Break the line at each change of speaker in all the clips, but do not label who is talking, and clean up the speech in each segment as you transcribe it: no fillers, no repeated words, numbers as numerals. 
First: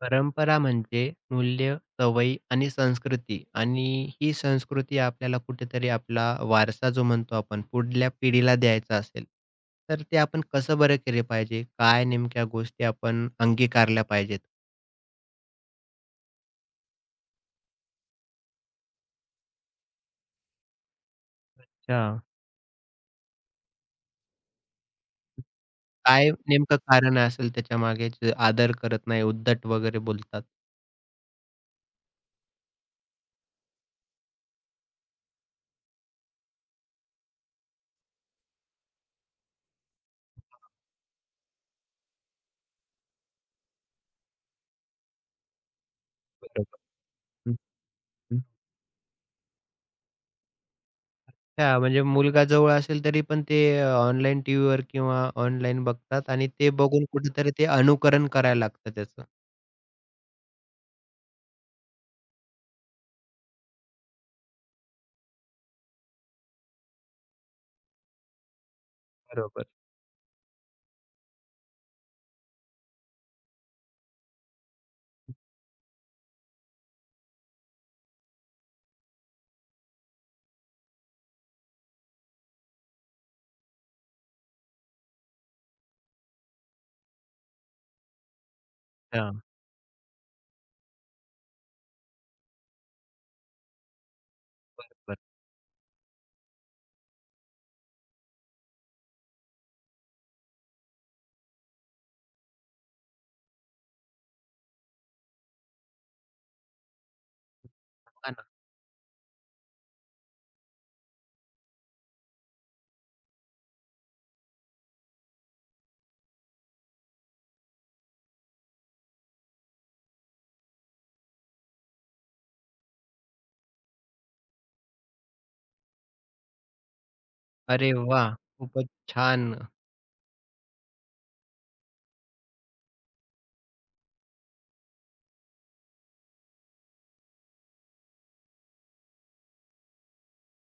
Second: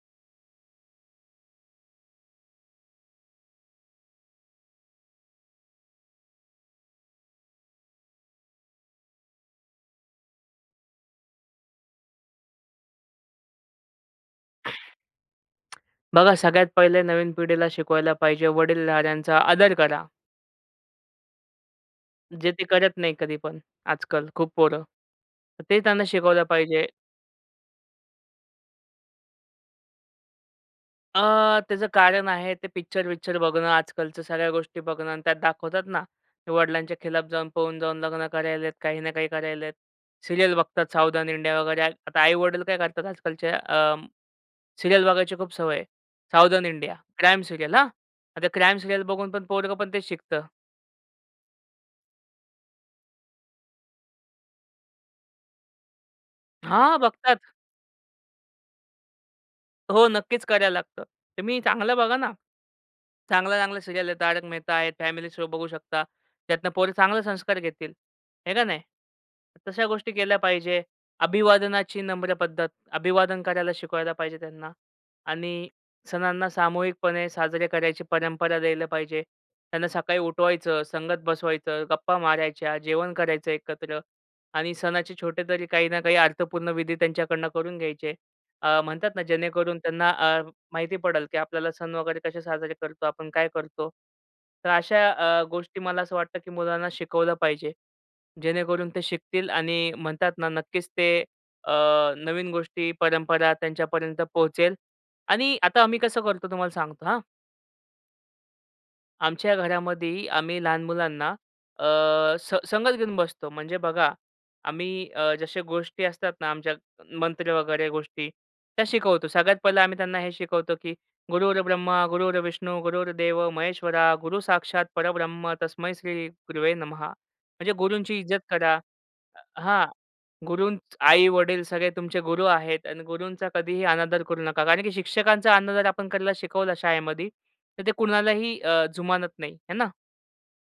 परंपरा म्हणजे मूल्य, सवयी आणि संस्कृती आणि ही संस्कृती आपल्याला कुठेतरी आपला वारसा जो म्हणतो आपण पुढल्या पिढीला द्यायचा असेल, तर ते आपण कसं बरं केले पाहिजे? काय नेमक्या गोष्टी आपण अंगीकारल्या पाहिजेत?
बघा, सगळ्यात पहिले नवीन पिढीला शिकवायला पाहिजे वडीलधाऱ्यांचा आदर करा.
अच्छा.
जे ते करत नाही कधी पण आजकाल खूप पोरं. तर ते त्यांना
काय
शिकवलं
नेमकं
पाहिजे.
कारण असेल त्याच्यामागे जे आदर करत नाही, उद्धट वगैरे बोलतात?
अ, त्याचं कारण आहे ते पिक्चर-विक्चर बघणं, आजकालच्या सगळ्या गोष्टी बघणं आणि त्यात दाखवतात ना, ते वडिलांच्या खिलाफ जाऊन पळून जाऊन लग्न करायलेत, काही ना काही करायलेत. सीरियल बघतात सावधान इंडिया वगैरे. आता आई-वडील काय करतात आजकालच्या बघायची खूप सवय आहे. सावधान
बरोबर.
इंडिया, क्राईम
हं,
सीरियल हां.
हं.
आता क्राईम सीरियल बघून पण पोरगं पण तेच शिकतं.
हां, म्हणजे मुलगा जवळ असेल तरी पण ते ऑनलाईन टीव्हीवर किंवा ऑनलाईन बघतात आणि ते
हां,
बघून
बघतात.
कुठेतरी ते अनुकरण करायला लागतं त्याचं.
हो, नक्कीच करायला लागतं. तुम्ही चांगलं बघा ना. चांगल्या-चांगल्या सीरियल आहेत. तारक मेहता आहेत, फॅमिली शो बघू शकता. त्यातनं पोरं चांगले संस्कार घेतील. हे का नाही?
बरोबर.
तशा गोष्टी केल्या पाहिजे. अभिवादनाची नम्र पद्धत, अभिवादन करायला शिकवायला पाहिजे त्यांना आणि सणांना सामूहिकपणे साजरे करायची परंपरा द्यायला पाहिजे. त्यांना सकाळी उठवायचं, संगत बसवायचं, गप्पा मारायच्या, जेवण करायचं एकत्र आणि सणाचे छोटे तरी काही ना काही अर्थपूर्ण विधी त्यांच्याकडनं करून घ्यायचे. म्हणतात ना,
अच्छा.
जेणेकरून त्यांना माहिती पडेल, की आपल्याला सण वगैरे कसे साजरे करतो, आपण काय करतो. तर अशा
बरोबर.
गोष्टी मला असं वाटतं, की मुलांना शिकवलं पाहिजे. जेणेकरून ते शिकतील आणि म्हणतात ना, नक्कीच ते अ, नवीन गोष्टी, परंपरा त्यांच्यापर्यंत पोहोचेल. आणि आता आम्ही कसं करतो तुम्हाला सांगतो हां.
बघा ना.
आमच्या घरामध्येही आम्ही लहान मुलांना अ, संगत घेऊन बसतो. म्हणजे बघा, आम्ही जशा गोष्टी असतात ना, आमच्या मंत्र वगैरे गोष्टी त्या शिकवतो. सगळ्यात पहिलं आम्ही त्यांना हे शिकवतो, की गुरुर् ब्रह्मा, गुरुर्विष्णू, गुरुर्देव महेश्वरा, गुरु साक्षात परब्रह्म, तस्मै श्री गुरुवे नमः. म्हणजे
अरे
गुरूंची
वाह!
इज्जत करा.
खूपच छान.
हां. गुरूं आई-वडील सगळे तुमचे गुरु आहेत आणि गुरुंचा कधीही अनादर करू नका. कारण की शिक्षकांचा अनादर आपण करायला शिकवला शाळेमध्ये, तर ते कुणालाही जुमानत नाही, आहे ना?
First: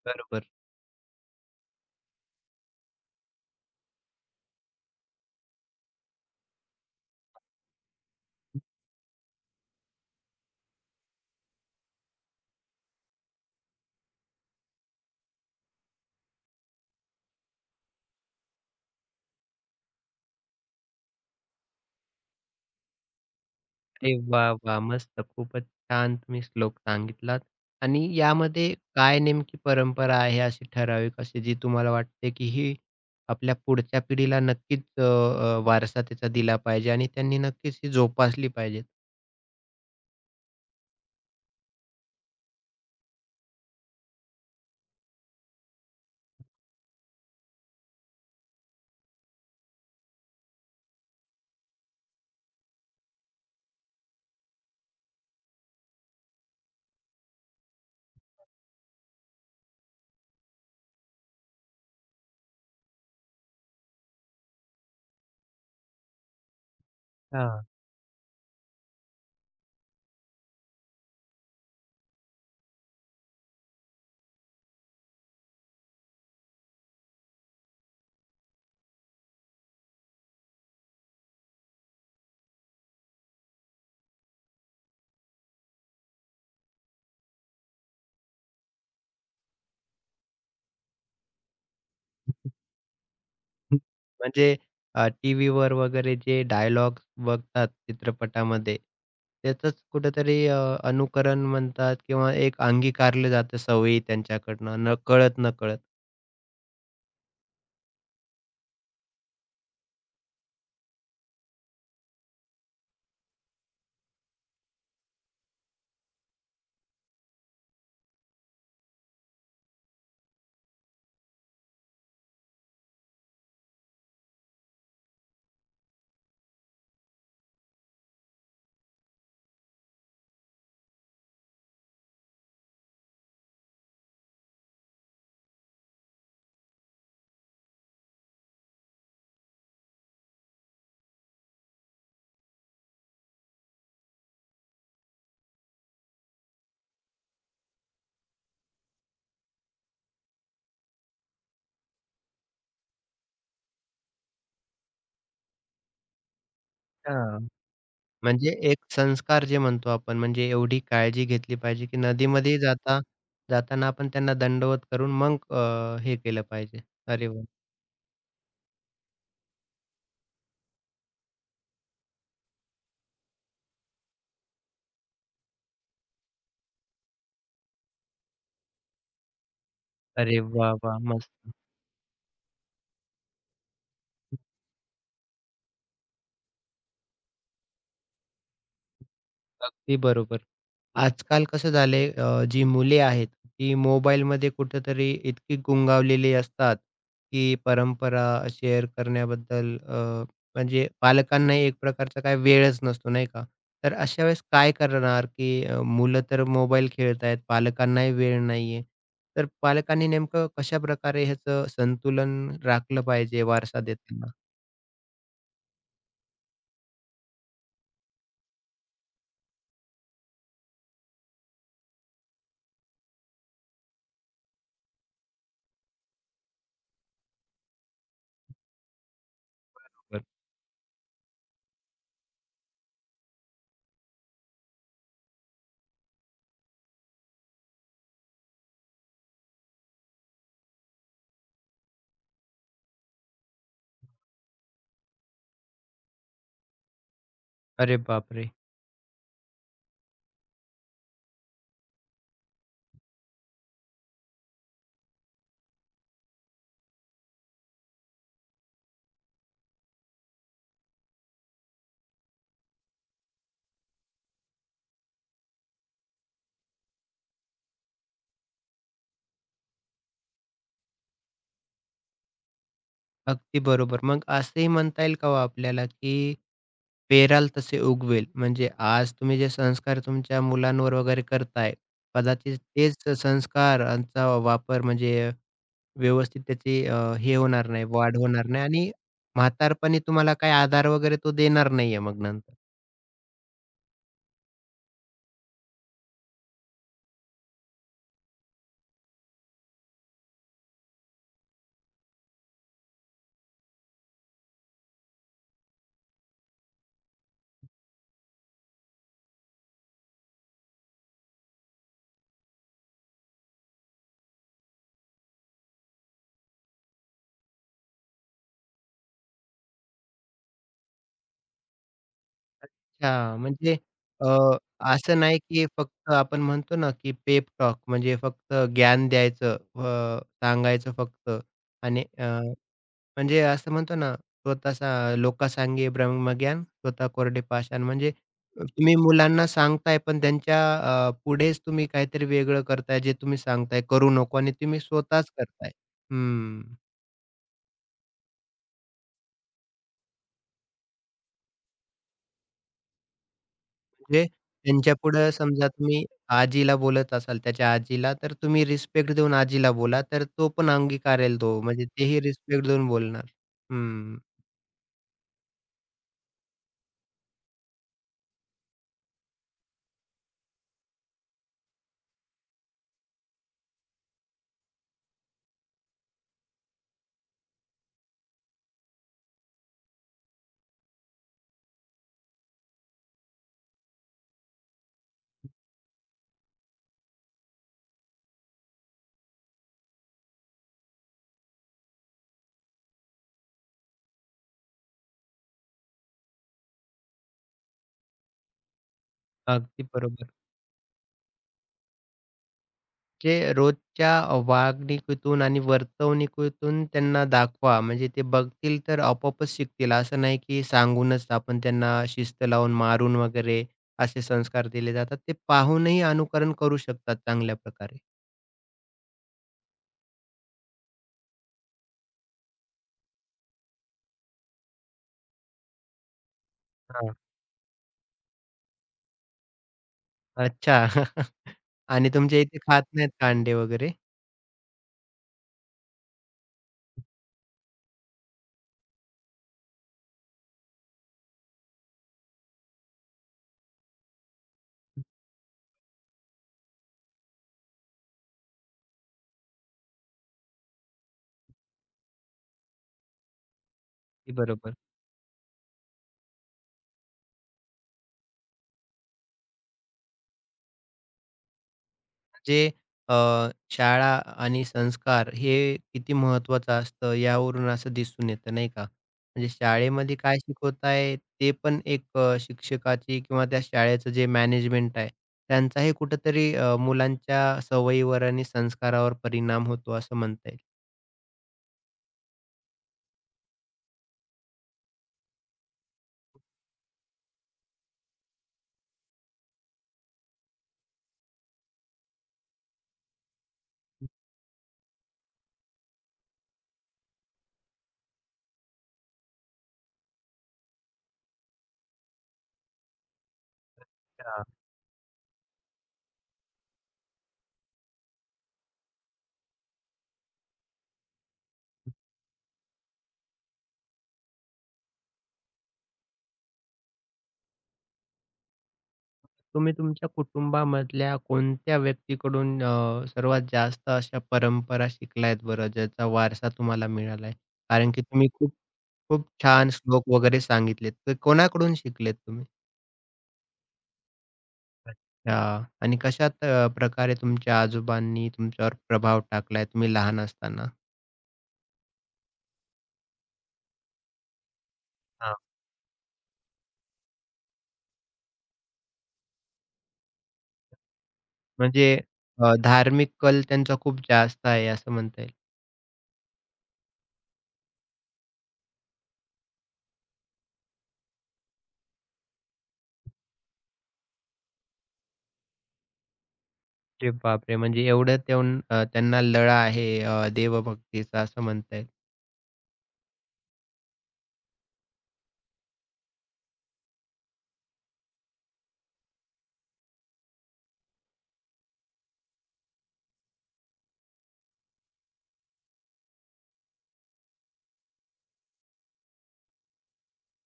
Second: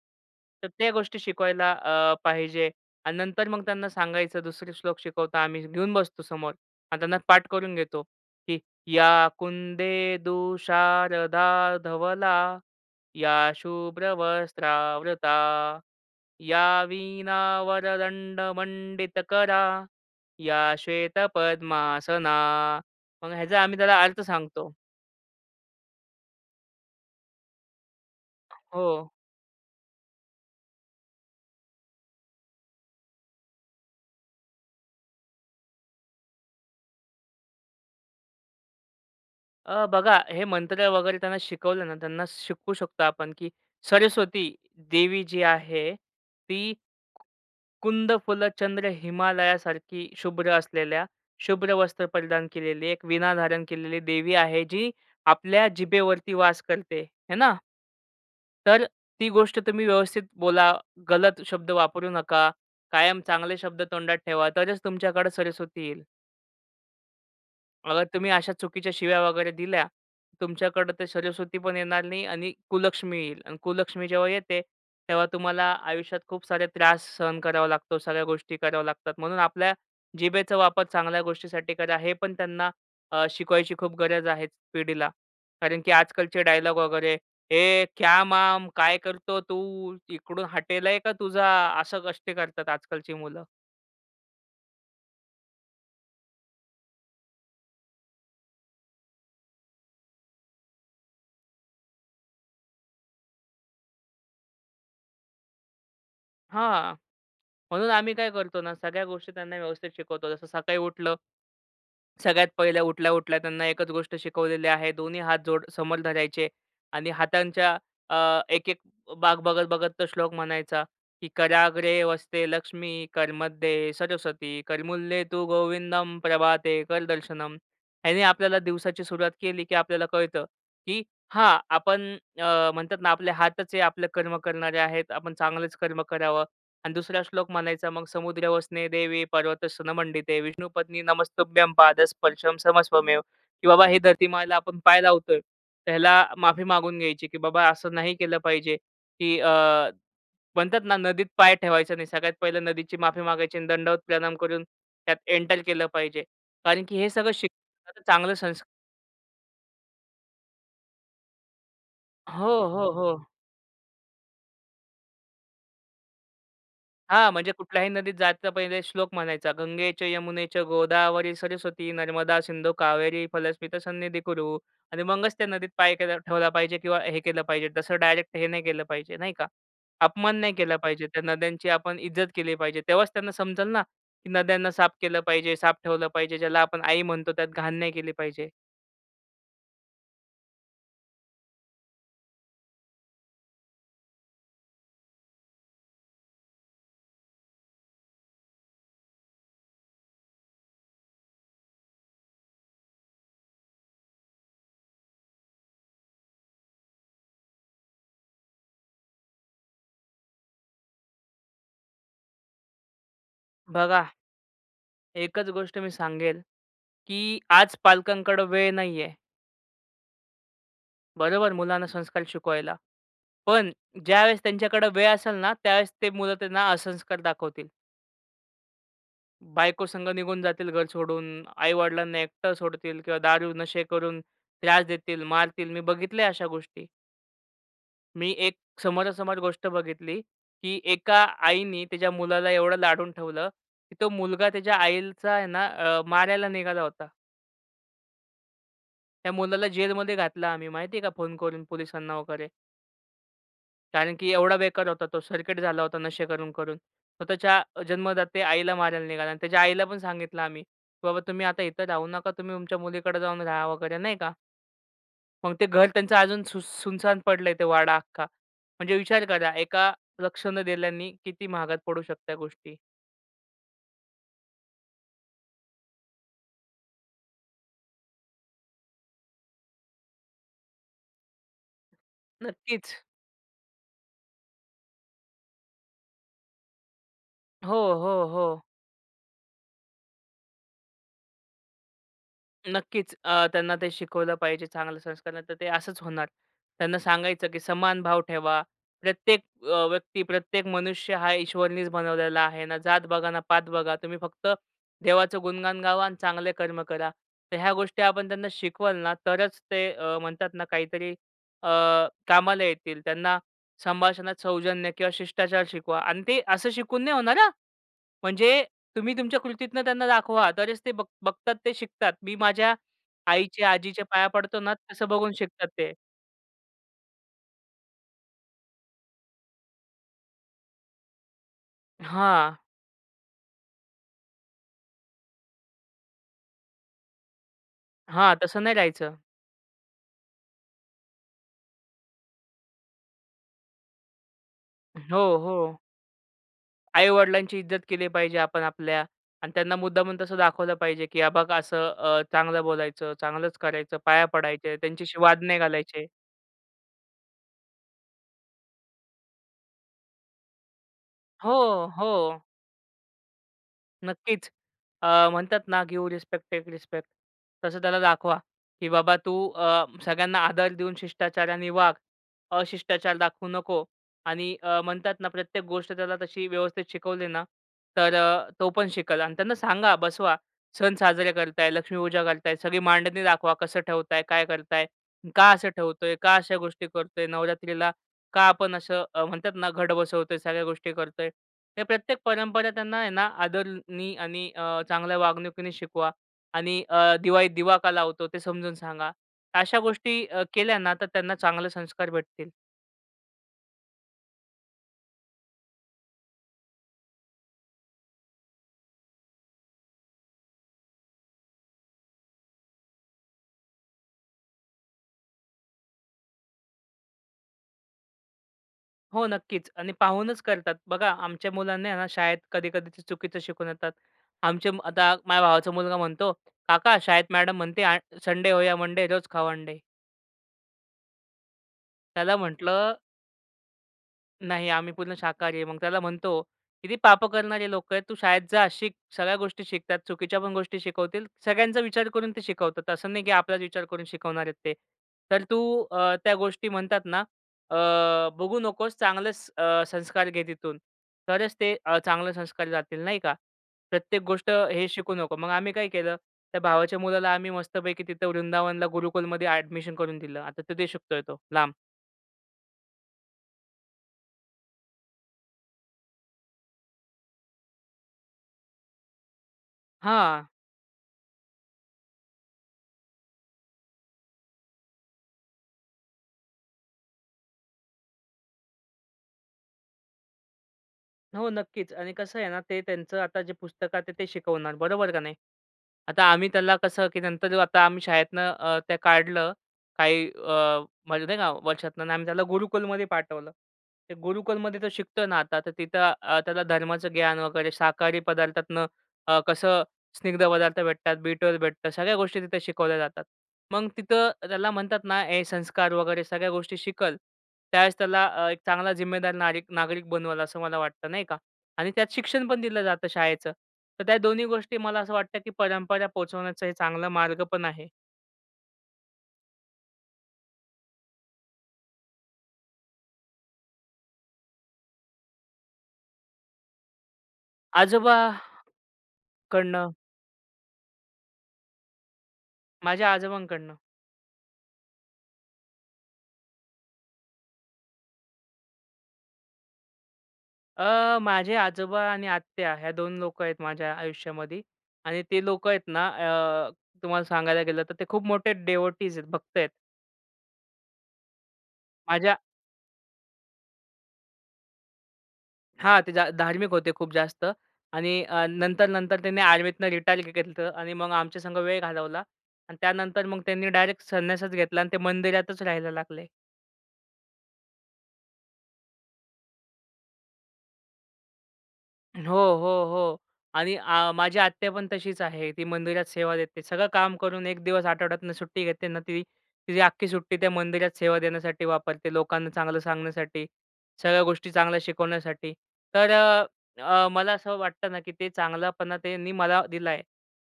बरोबर.
तर त्या गोष्टी शिकवायला पाहिजे आणि नंतर मग त्यांना सांगायचं, दुसरे श्लोक शिकवता आम्ही घेऊन बसतो समोर आणि त्यांना पाठ करून घेतो, की "या कुंदेदु शारदा धवला, या शुभ्र वस्त्रावृता, या वीणा वरदंड मंडितकरा." या श्वेतपद्मासना. मग ह्याचा आम्ही त्याला
अरे
अर्थ
वाह,
सांगतो.
वाह! मस्त. खूपच छान तुम्ही श्लोक सांगितलात आणि यामध्ये
हो.
काय नेमकी परंपरा आहे अशी ठराविक अशी जी तुम्हाला वाटते, की ही आपल्या पुढच्या पिढीला नक्कीच अ, अ, वारसा त्याचा दिला पाहिजे आणि त्यांनी नक्कीच ही जोपासली पाहिजे?
बघा हे मंत्र वगैरे त्यांना शिकवलं ना, त्यांना शिकवू शकतो आपण, की सरस्वती देवी जी आहे, ती कुंद फुल चंद्र हिमालयासारखी शुभ्र असलेल्या, शुभ्र वस्त्र परिधान केलेली, एक वीणा धारण केलेली देवी आहे, जी आपल्या जिभेवरती वास करते, है ना? तर ती गोष्ट तुम्ही व्यवस्थित बोला. गलत शब्द वापरू नका. कायम चांगले शब्द तोंडात ठेवा, तरच तुमच्याकडे सरस्वती येईल.
हां.
अगर तुम्ही अशा चुकीच्या शिव्या वगैरे दिल्या, तुमच्याकडे ते सरस्वती पण येणार नाही आणि कुलक्ष्मी येईल आणि कुलक्ष्मी जेव्हा येते, तेव्हा तुम्हाला आयुष्यात खूप सारे त्रास सहन करावा लागतो, सगळ्या गोष्टी कराव्या लागतात. म्हणून आपल्या जिभेचा वापर चांगल्या गोष्टीसाठी करा, हे पण त्यांना शिकवायची खूप गरज आहे पिढीला. कारण की आजकालचे डायलॉग वगैरे, "ए क्या मॅम, काय करतो तू? इकडून हटेला का तुझा?" असं कष्टी करतात आजकालची मुलं.
हं. म्हणजे टीव्हीवर वगैरे जे डायलॉग्स बघतात चित्रपटामध्ये, त्याचंच कुठेतरी अनुकरण म्हणतात किंवा एक अंगीकारलं जातं सवयी त्यांच्याकडनं नकळत-नकळत.
हां. म्हणून आम्ही काय करतो ना, सगळ्या गोष्टी त्यांना व्यवस्थित शिकवतो. जसं सकाळी उठलं, सगळ्यात पहिल्या उठल्या-उठल्या त्यांना एकच गोष्ट शिकवलेली आहे. दोन्ही हात जोड समोर धरायचे आणि हातांच्या अ, एक-एक बाक बघत-बघत तो श्लोक म्हणायचा, की कराग्रे वसते लक्ष्मी, करमध्ये सरस्वती, करमुल्ये तू गोविंदम, प्रभाते कर दर्शनम. ह्याने आपल्याला दिवसाची सुरुवात केली, की आपल्याला कळतं, की हां, आपण म्हणतात ना, आपले हातच हे आपलं कर्म करणारे आहेत. आपण चांगलेच कर्म करावं. आणि दुसरा श्लोक म्हणायचा मग "समुद्र वसने देवी पर्वत सन मंडिते विष्णू पत्नी नमस्तुभ्यं पादस्पर्शम समस्वमेव." की बाबा हे धरती मायला आपण पाय लावतोय, तर माफी मागून घ्यायची, की बाबा असं नाही केलं पाहिजे, की म्हणतात ना नदीत पाय ठेवायचा नाही. सगळ्यात पहिलं नदीची माफी मागायची आणि दंडवत प्रणाम करून त्यात एंटर केलं पाहिजे. कारण की हे सगळं
हां.
चांगलं
म्हणजे
संस्क
एक संस्कार जे म्हणतो आपण, म्हणजे एवढी काळजी घेतली पाहिजे, की
हो,
नदीमध्ये
हो,
जाता
हो.
जाताना आपण त्यांना दंडवत करून मग हे केलं पाहिजे. अरे
हां,
वाह!
म्हणजे कुठल्याही नदीत जायचा पहिले श्लोक म्हणायचा. "गंगेच यमुनेच गोदावरी सरस्वती नर्मदा सिंधू कावेरी फलस्मिता सन्निधी कुरु." आणि मगच त्या नदीत पाय केला ठेवला पाहिजे किंवा हे केलं पाहिजे. तसं डायरेक्ट हे नाही केलं पाहिजे, नाही का? अपमान
अरे
नाही
वाह,
केला
वाह!
पाहिजे. त्या
मस्त.
नद्यांची आपण इज्जत केली पाहिजे. तेव्हाच त्यांना समजेल ना, की नद्यांना साफ केलं पाहिजे, साफ ठेवलं पाहिजे. ज्याला आपण आई म्हणतो त्यात घाण नाही केली पाहिजे.
अगदी बरोबर. आजकाल कसं झालंय जी मुले आहेत ती मोबाईलमध्ये कुठेतरी इतकी गुंगावलेली असतात की परंपरा शेअर करण्याबद्दल म्हणजे पालकांना एक प्रकारचा काय वेळच नसतो नाही का? तर अशा वेळेस काय करणार की मुलं तर मोबाईल खेळत आहेत, पालकांनाही वेळ नाहीये. तर पालकांनी नेमकं कशाप्रकारे ह्याचं संतुलन राखलं पाहिजे वारसा
बघा,
देताना?
एकच गोष्ट मी सांगेल, की आज पालकांकडे वेळ नाहीये, बरोबर? मुलांना संस्कार शिकवायला. पण ज्यावेळेस त्यांच्याकडे वेळ असेल ना, त्यावेळेस ते मुलं त्यांना असंस्कार दाखवतील. बायकोसंग
बरोबर.
निघून जातील घर सोडून, आई-वडिलांना एकटं सोडतील किंवा दारू, नशे करून त्रास देतील, मारतील. मी बघितलंय अशा गोष्टी. मी एक समोरासमोर गोष्ट बघितली, की एका आईनी तिच्या मुलाला एवढं लाडून ठेवलं, की तो मुलगा त्याच्या आईचा आहे ना मारायला निघाला होता.
अरे बापरे!
त्या मुलाला जेलमध्ये घातलं आम्ही माहिती आहे का, फोन करून पोलिसांना वगैरे. कारण की एवढा बेकार होता तो, सर्किट झाला होता नशे करून-करून. स्वतःच्या जन्मदाते आईला मारायला निघाला आणि त्याच्या आईला पण सांगितलं आम्ही, "बाबा तुम्ही आता इथं राहू नका, तुम्ही तुमच्या मुलीकडे जाऊन राहा" वगैरे नाही का. मग ते घर त्यांचं अजून सुनसान पडलंय ते वाडा अख्खा. म्हणजे विचार करा एका लक्ष न दिल्याने किती महागात पडू शकत्या गोष्टी.
अगदी बरोबर. मग असंही म्हणता येईल का हो आपल्याला की पेराल तसे उगवेल. म्हणजे आज तुम्ही जे संस्कार तुमच्या मुलांवर वगैरे करताय, कदाचित
नक्कीच.
तेच संस्कार यांचा वापर म्हणजे व्यवस्थित त्याची हे होणार
हो,
नाही,
हो,
वाढ होणार
हो.
नाही आणि म्हातारपणी तुम्हाला काही आधार वगैरे तो देणार नाहीये मग नंतर.
नक्कीच त्यांना ते शिकवलं पाहिजे चांगलं संस्कार नाही तर ते असंच होणार. त्यांना सांगायचं की समान भाव ठेवा. प्रत्येक व्यक्ती, प्रत्येक मनुष्य हा ईश्वरनीच बनवलेला आहे. ना जात बघा, ना पात बघा. तुम्ही फक्त देवाचं गुणगान गावा आणि चांगले कर्म करा. तर ह्या गोष्टी आपण त्यांना शिकवल ना, तरच ते म्हणतात ना काहीतरी अ, कामाला येतील. त्यांना संभाषणात सौजन्य किंवा शिष्टाचार शिकवा आणि ते असं शिकून नाही होणार म्हणजे तुम्ही तुमच्या कृतीतनं त्यांना दाखवा. तरच ते बघतात, ते शिकतात. मी माझ्या
अच्छा,
आईच्या,
म्हणजे
आजीच्या पाया
अ,
पडतो ना, तसं
असं
बघून
नाही की
शिकतात ते.
फक्त आपण म्हणतो ना, की पेप टॉक म्हणजे फक्त ज्ञान द्यायचं, सांगायचं फक्त आणि
हां,
म्हणजे असं म्हणतो ना, स्वतः "लोका सांगे ब्रह्मज्ञान, स्वतः कोरडे पाषाण." म्हणजे
हां. तसं नाही
तुम्ही
राहायचं.
मुलांना सांगताय, पण त्यांच्या पुढेच तुम्ही काहीतरी वेगळं करताय, जे तुम्ही सांगताय करू नको आणि तुम्ही
हो,
स्वतःच
हो.
करताय. हम्म.
आई-वडिलांची इज्जत केली पाहिजे आपण आपल्या आणि त्यांना मुद्दामून तसं दाखवलं पाहिजे, की "हा बघ असं चांगलं बोलायचं, चांगलंच करायचं, पाया
म्हणजे
पडायचे, त्यांच्याशी
त्यांच्यापुढं
वाद नाही
समजा तुम्ही
घालायचे."
आजीला बोलत असाल, त्याच्या आजीला, तर तुम्ही रिस्पेक्ट देऊन आजीला बोला, तर तो पण अंगीकारेल
हो,
तो. म्हणजे
हो.
तेही रिस्पेक्ट देऊन बोलणार. हम्म.
नक्कीच. म्हणतात ना, गिव्ह रिस्पेक्ट, टेक रिस्पेक्ट. तसं त्याला दाखवा, की बाबा तू सगळ्यांना आदर देऊन शिष्टाचाराने वाग. अशिष्टाचार दाखवू नको आणि म्हणतात ना, प्रत्येक गोष्ट त्याला तशी व्यवस्थित शिकवली ना, तर तो पण शिकेल आणि त्यांना सांगा, बसवा. सण साजरे करताय, लक्ष्मीपूजा करताय, सगळी मांडणी दाखवा. कसं ठेवताय, काय करताय, का असं ठेवतोय, का अशा गोष्टी करतोय. नवरात्रीला का आपण असं म्हणतात ना घट बसवतोय, सगळ्या गोष्टी करतोय. त्या प्रत्येक परंपरा त्यांना आहे ना आदराने आणि चांगल्या वागणुकीने शिकवा आणि दिवाळीत दिवा का लावतो ते समजून सांगा. अशा
अगदी
गोष्टी
बरोबर.
केल्या ना तर त्यांना चांगले संस्कार भेटतील.
जे रोजच्या वागणुकीतून आणि वर्तवणुकीतून त्यांना दाखवा. म्हणजे ते बघतील तर आपोआपच शिकतील. असं नाही की सांगूनच आपण त्यांना शिस्त लावून मारून वगैरे असे संस्कार दिले जातात. ते पाहूनही अनुकरण करू शकतात चांगल्या प्रकारे.
हो, नक्कीच आणि पाहूनच करतात. बघा आमच्या मुलांना आहे ना शाळेत कधी-कधी ते चुकीचं शिकून येतात. आमच्या आता माझ्या भावाचा मुलगा म्हणतो, "काका
हां.
शाळेत मॅडम म्हणते संडे होया मंडे रोज खाओ अंडे."
अच्छा. आणि
त्याला
तुमच्या इथे खात
म्हटलं
नाहीत का अंडे वगैरे?
नाही, आम्ही पूर्ण शाकाहारी आहे. मग त्याला म्हणतो, "किती पापं करणारे लोकं आहेत. तू शाळेत जा, शिक. सगळ्या गोष्टी शिकतात. चुकीच्या पण गोष्टी शिकवतील. सगळ्यांचा विचार करून ते शिकवतात. असं नाही की आपलाच विचार करून शिकवणार आहेत ते. तर तू त्या गोष्टी म्हणतात ना, अ, बघू नकोस. चांगलेच संस्कार घे तिथून. तरच ते चांगले संस्कार जातील, नाही का? प्रत्येक
की
गोष्ट
बरोबर?
हे शिकू नको." मग आम्ही काय केलं, त्या भावाच्या मुलाला आम्ही मस्तपैकी तिथं वृंदावनला गुरुकुलमध्ये ॲडमिशन करून दिलं. आता तो ते शिकतोय तो, लांब.
जे अ, शाळा आणि संस्कार हे किती महत्त्वाचं असतं यावरून असं दिसून येतं नाही का? म्हणजे शाळेमध्ये काय
हां.
शिकवत आहे ते पण एक शिक्षकाची किंवा त्या शाळेचं जे मॅनेजमेंट आहे त्यांचाही कुठेतरी मुलांच्या सवयीवर आणि संस्कारावर परिणाम होतो असं म्हणता येईल.
हो, नक्कीच आणि कसं आहे ना, ते त्यांचं आता जे पुस्तकात आहे ते शिकवणार, बरोबर का नाही? आता आम्ही त्याला कसं, की नंतर जेव्हा आता आम्ही शाळेतनं ते काढलं. काही म्हणजे नाही का वर्षातनं आणि आम्ही त्याला गुरुकुलमध्ये पाठवलं. ते गुरुकुलमध्ये तो शिकतो ना आता, तर तिथं त्याला धर्माचं ज्ञान वगैरे शाकाहारी पदार्थातनं कसं स्निग्ध पदार्थ भेटतात, बीटवर भेटतं, सगळ्या गोष्टी तिथे शिकवल्या जातात. मग तिथं
अच्छा.
त्याला म्हणतात ना, हे संस्कार वगैरे सगळ्या गोष्टी शिकल. त्यावेळेस त्याला एक चांगला जिम्मेदार नागरिक नागरिक बनवल असं मला वाटतं, नाही का? आणि त्यात शिक्षण पण दिलं जातं शाळेचं. तर त्या दोन्ही गोष्टी मला असं वाटतं, की परंपरा पोहोचवण्याचा हे चांगला मार्ग पण आहे.
तुम्ही तुमच्या कुटुंबामधल्या कोणत्या व्यक्तीकडून सर्वात जास्त अशा परंपरा शिकल्यात बरं ज्याचा वारसा तुम्हाला मिळाला कारण की तुम्ही
आजोबाकडनं,
खूप खूप छान श्लोक वगैरे सांगितलेत. तर कोणाकडून शिकलेत तुम्ही?
माझ्या आजोबांकडनं.
अच्छा आणि कशात प्रकारे तुमच्या आजोबांनी तुमच्यावर प्रभाव टाकलाय तुम्ही लहान असताना?
माझे आजोबा आणि आत्या ह्या 2 लोक आहेत माझ्या आयुष्यामध्ये आणि
हां.
ते लोकं आहेत ना तुम्हाला सांगायला गेलं तर ते खूप मोठे डेव्होटीज आहेत, भक्त आहेत.
म्हणजे
माझ्या
धार्मिक कल त्यांचा खूप जास्त आहे असं म्हणता येईल.
हां, ते जा धार्मिक होते खूप जास्त आणि नंतर-नंतर त्यांनी आर्मीतनं रिटायर घेतलं आणि मग आमच्या संग वेळ घालवला आणि त्यानंतर मग त्यांनी डायरेक्ट संन्यासच घेतला आणि ते मंदिरातच राहायला लागले.
अरे बापरे! म्हणजे एवढं त्याहून त्यांना लळा आहे देवभक्तीचा असं म्हणता येईल.
हो, हो, हो. आणि माझी आत्या पण तशीच आहे. ती मंदिरात सेवा देते. सगळं काम करून 1 दिवस आठवड्यातून सुट्टी घेते ना, ती तिची अख्खी सुट्टी त्या मंदिरात सेवा देण्यासाठी वापरते. लोकांना चांगलं सांगण्यासाठी, सगळ्या गोष्टी चांगल्या शिकवण्यासाठी. तर अ, अ, मला असं वाटतं ना, की ते चांगलापणा त्यांनी मला दिलाय.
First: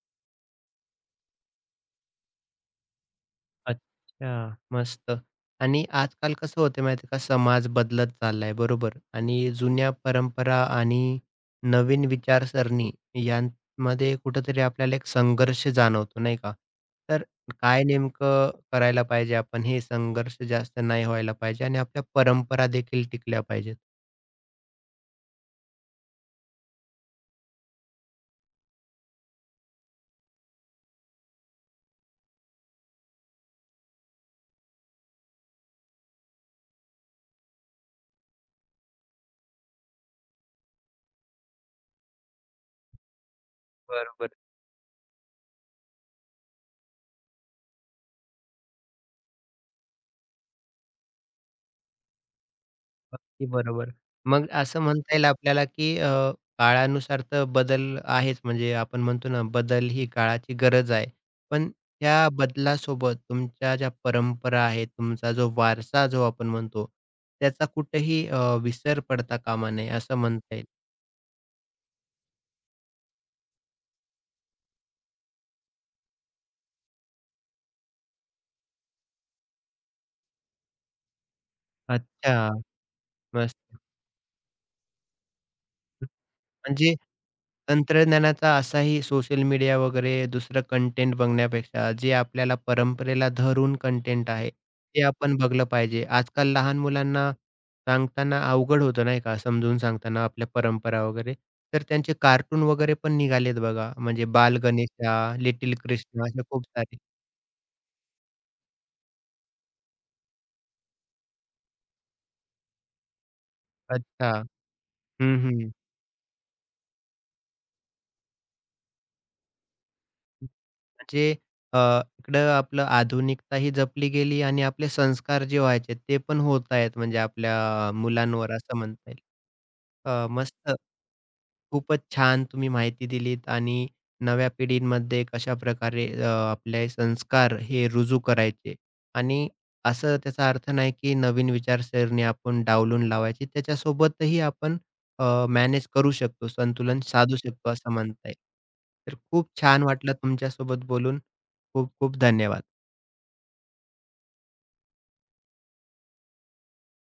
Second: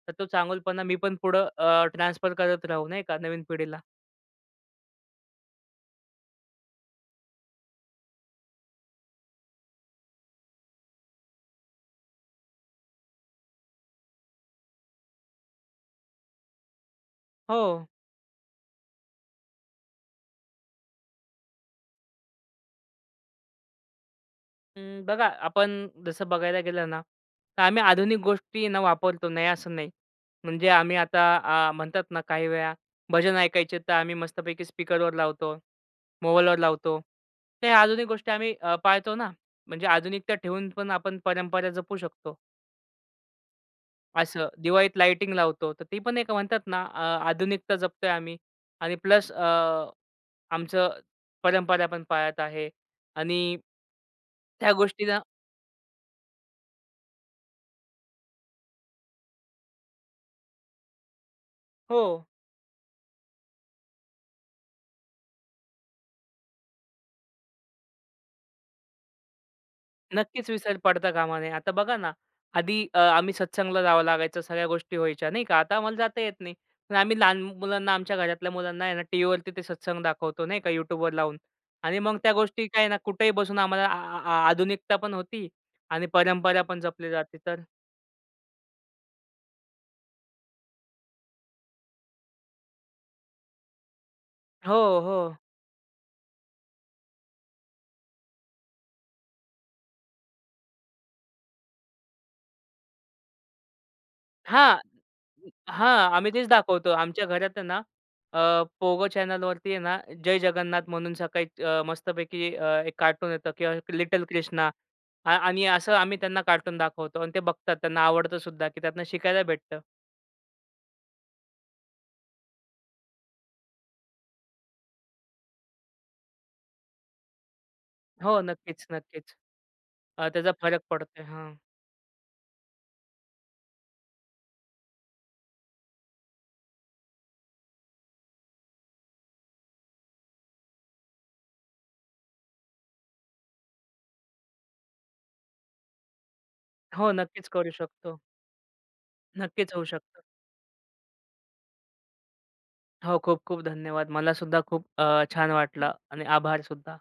तर तो चांगुलपणा मी पण पुढं ट्रान्सफर करत राहू, नाही का, नवीन पिढीला.
अच्छा, मस्त. आणि आजकाल कसं होतं माहिती का, समाज बदलत चाललाय बरोबर आणि जुन्या परंपरा आणि नवीन विचारसरणी यांमध्ये कुठेतरी आपल्याला एक संघर्ष जाणवतो नाही का? तर काय
हो.
नेमकं करायला पाहिजे आपण? हे संघर्ष जास्त नाही व्हायला पाहिजे आणि आपल्या परंपरा देखील टिकल्या पाहिजेत.
अं, बघा आपण जसं बघायला गेलं ना, तर आम्ही आधुनिक गोष्टी ना वापरतो, नाही असं नाही. म्हणजे आम्ही आता म्हणतात ना काही वेळा भजन ऐकायचे तर आम्ही मस्तपैकी स्पीकरवर लावतो, मोबाईलवर लावतो. तर ह्या आधुनिक गोष्टी आम्ही पाळतो ना. म्हणजे आधुनिकता ठेवून पण आपण परंपरा जपू शकतो.
बरोबर.
असं दिवाळीत लाइटिंग लावतो, तर ती पण एक म्हणतात ना आधुनिकता जपतोय आम्ही आणि प्लस आमचं परंपरा पण पाळत आहे
अगदी
आणि
बरोबर. मग
त्या
असं म्हणता
गोष्टीला
येईल आपल्याला, की काळानुसार तर बदल आहेच. म्हणजे आपण म्हणतो ना, बदल ही काळाची गरज आहे. पण
हो.
त्या बदलासोबत तुमच्या ज्या परंपरा आहेत, तुमचा जो वारसा जो आपण म्हणतो, त्याचा कुठेही विसर पडता कामा नये असं
नक्कीच
म्हणता येईल.
विसर पडता कामा नये. आता बघा ना, आधी आम्ही सत्संगला जावं लागायचं, सगळ्या गोष्टी व्हायच्या नाही का. आता आम्हाला जाता येत नाही. पण आम्ही लहान मुलांना, आमच्या घरातल्या मुलांना आहे ना, टीव्हीवरती ते सत्संग दाखवतो नाही का, YouTubeवर लावून आणि मग त्या
अच्छा,
गोष्टी काय ना, कुठेही
मस्त.
बसून आम्हाला आ आ आ- आधुनिकता पण होती आणि परंपरा पण
म्हणजे
जपली जाते तर.
तंत्रज्ञानाचा असाही सोशल मीडिया वगैरे दुसरं कंटेंट बघण्यापेक्षा जे आपल्याला परंपरेला धरून कंटेंट आहे,
हो,
ते
हो.
आपण बघलं पाहिजे. आजकाल लहान मुलांना सांगताना अवघड होतं नाही का, समजून सांगताना आपल्या परंपरा वगैरे. तर त्यांचे कार्टून वगैरे पण निघालेत बघा, म्हणजे बाल
हां.
गणेशा, लिटिल
हां,
कृष्णा
आम्ही
अशा
तेच
खूप
दाखवतो.
सारे.
आमच्या घरात आहे ना, पोगो चॅनल वरती आहे ना, जय जगन्नाथ म्हणून सकाळी मस्तपैकी एक कार्टून येतं किंवा लिटल
अच्छा.
कृष्णा
हं,
आणि
हं.
असं आम्ही त्यांना कार्टून दाखवतो आणि ते बघतात. त्यांना आवडतं सुद्धा, की त्यातनं शिकायला भेटतं.
म्हणजे अ, इकडं आपलं आधुनिकता ही जपली गेली आणि आपले संस्कार जे व्हायचे ते पण होत आहेत म्हणजे आपल्या
हो,
मुलांवर असं
नक्कीच,
म्हणता येईल.
नक्कीच. त्याचा
मस्त.
फरक पडतोय. हां.
खूपच छान तुम्ही माहिती दिलीत आणि नव्या पिढींमध्ये कशाप्रकारे आपले संस्कार हे रुजू करायचे आणि असं त्याचा अर्थ नाही की नवीन विचारसरणी आपण डावलून लावायची. त्याच्यासोबतही आपण मॅनेज करू शकतो, संतुलन
हो,
साधू
नक्कीच करू
शकतो असं
शकतो.
म्हणता येईल. तर खूप
नक्कीच
छान
होऊ
वाटलं
शकतं.
तुमच्यासोबत बोलून. खूप खूप धन्यवाद.
हो, खूप-खूप धन्यवाद. मला सुद्धा खूप छान वाटलं आणि आभार सुद्धा.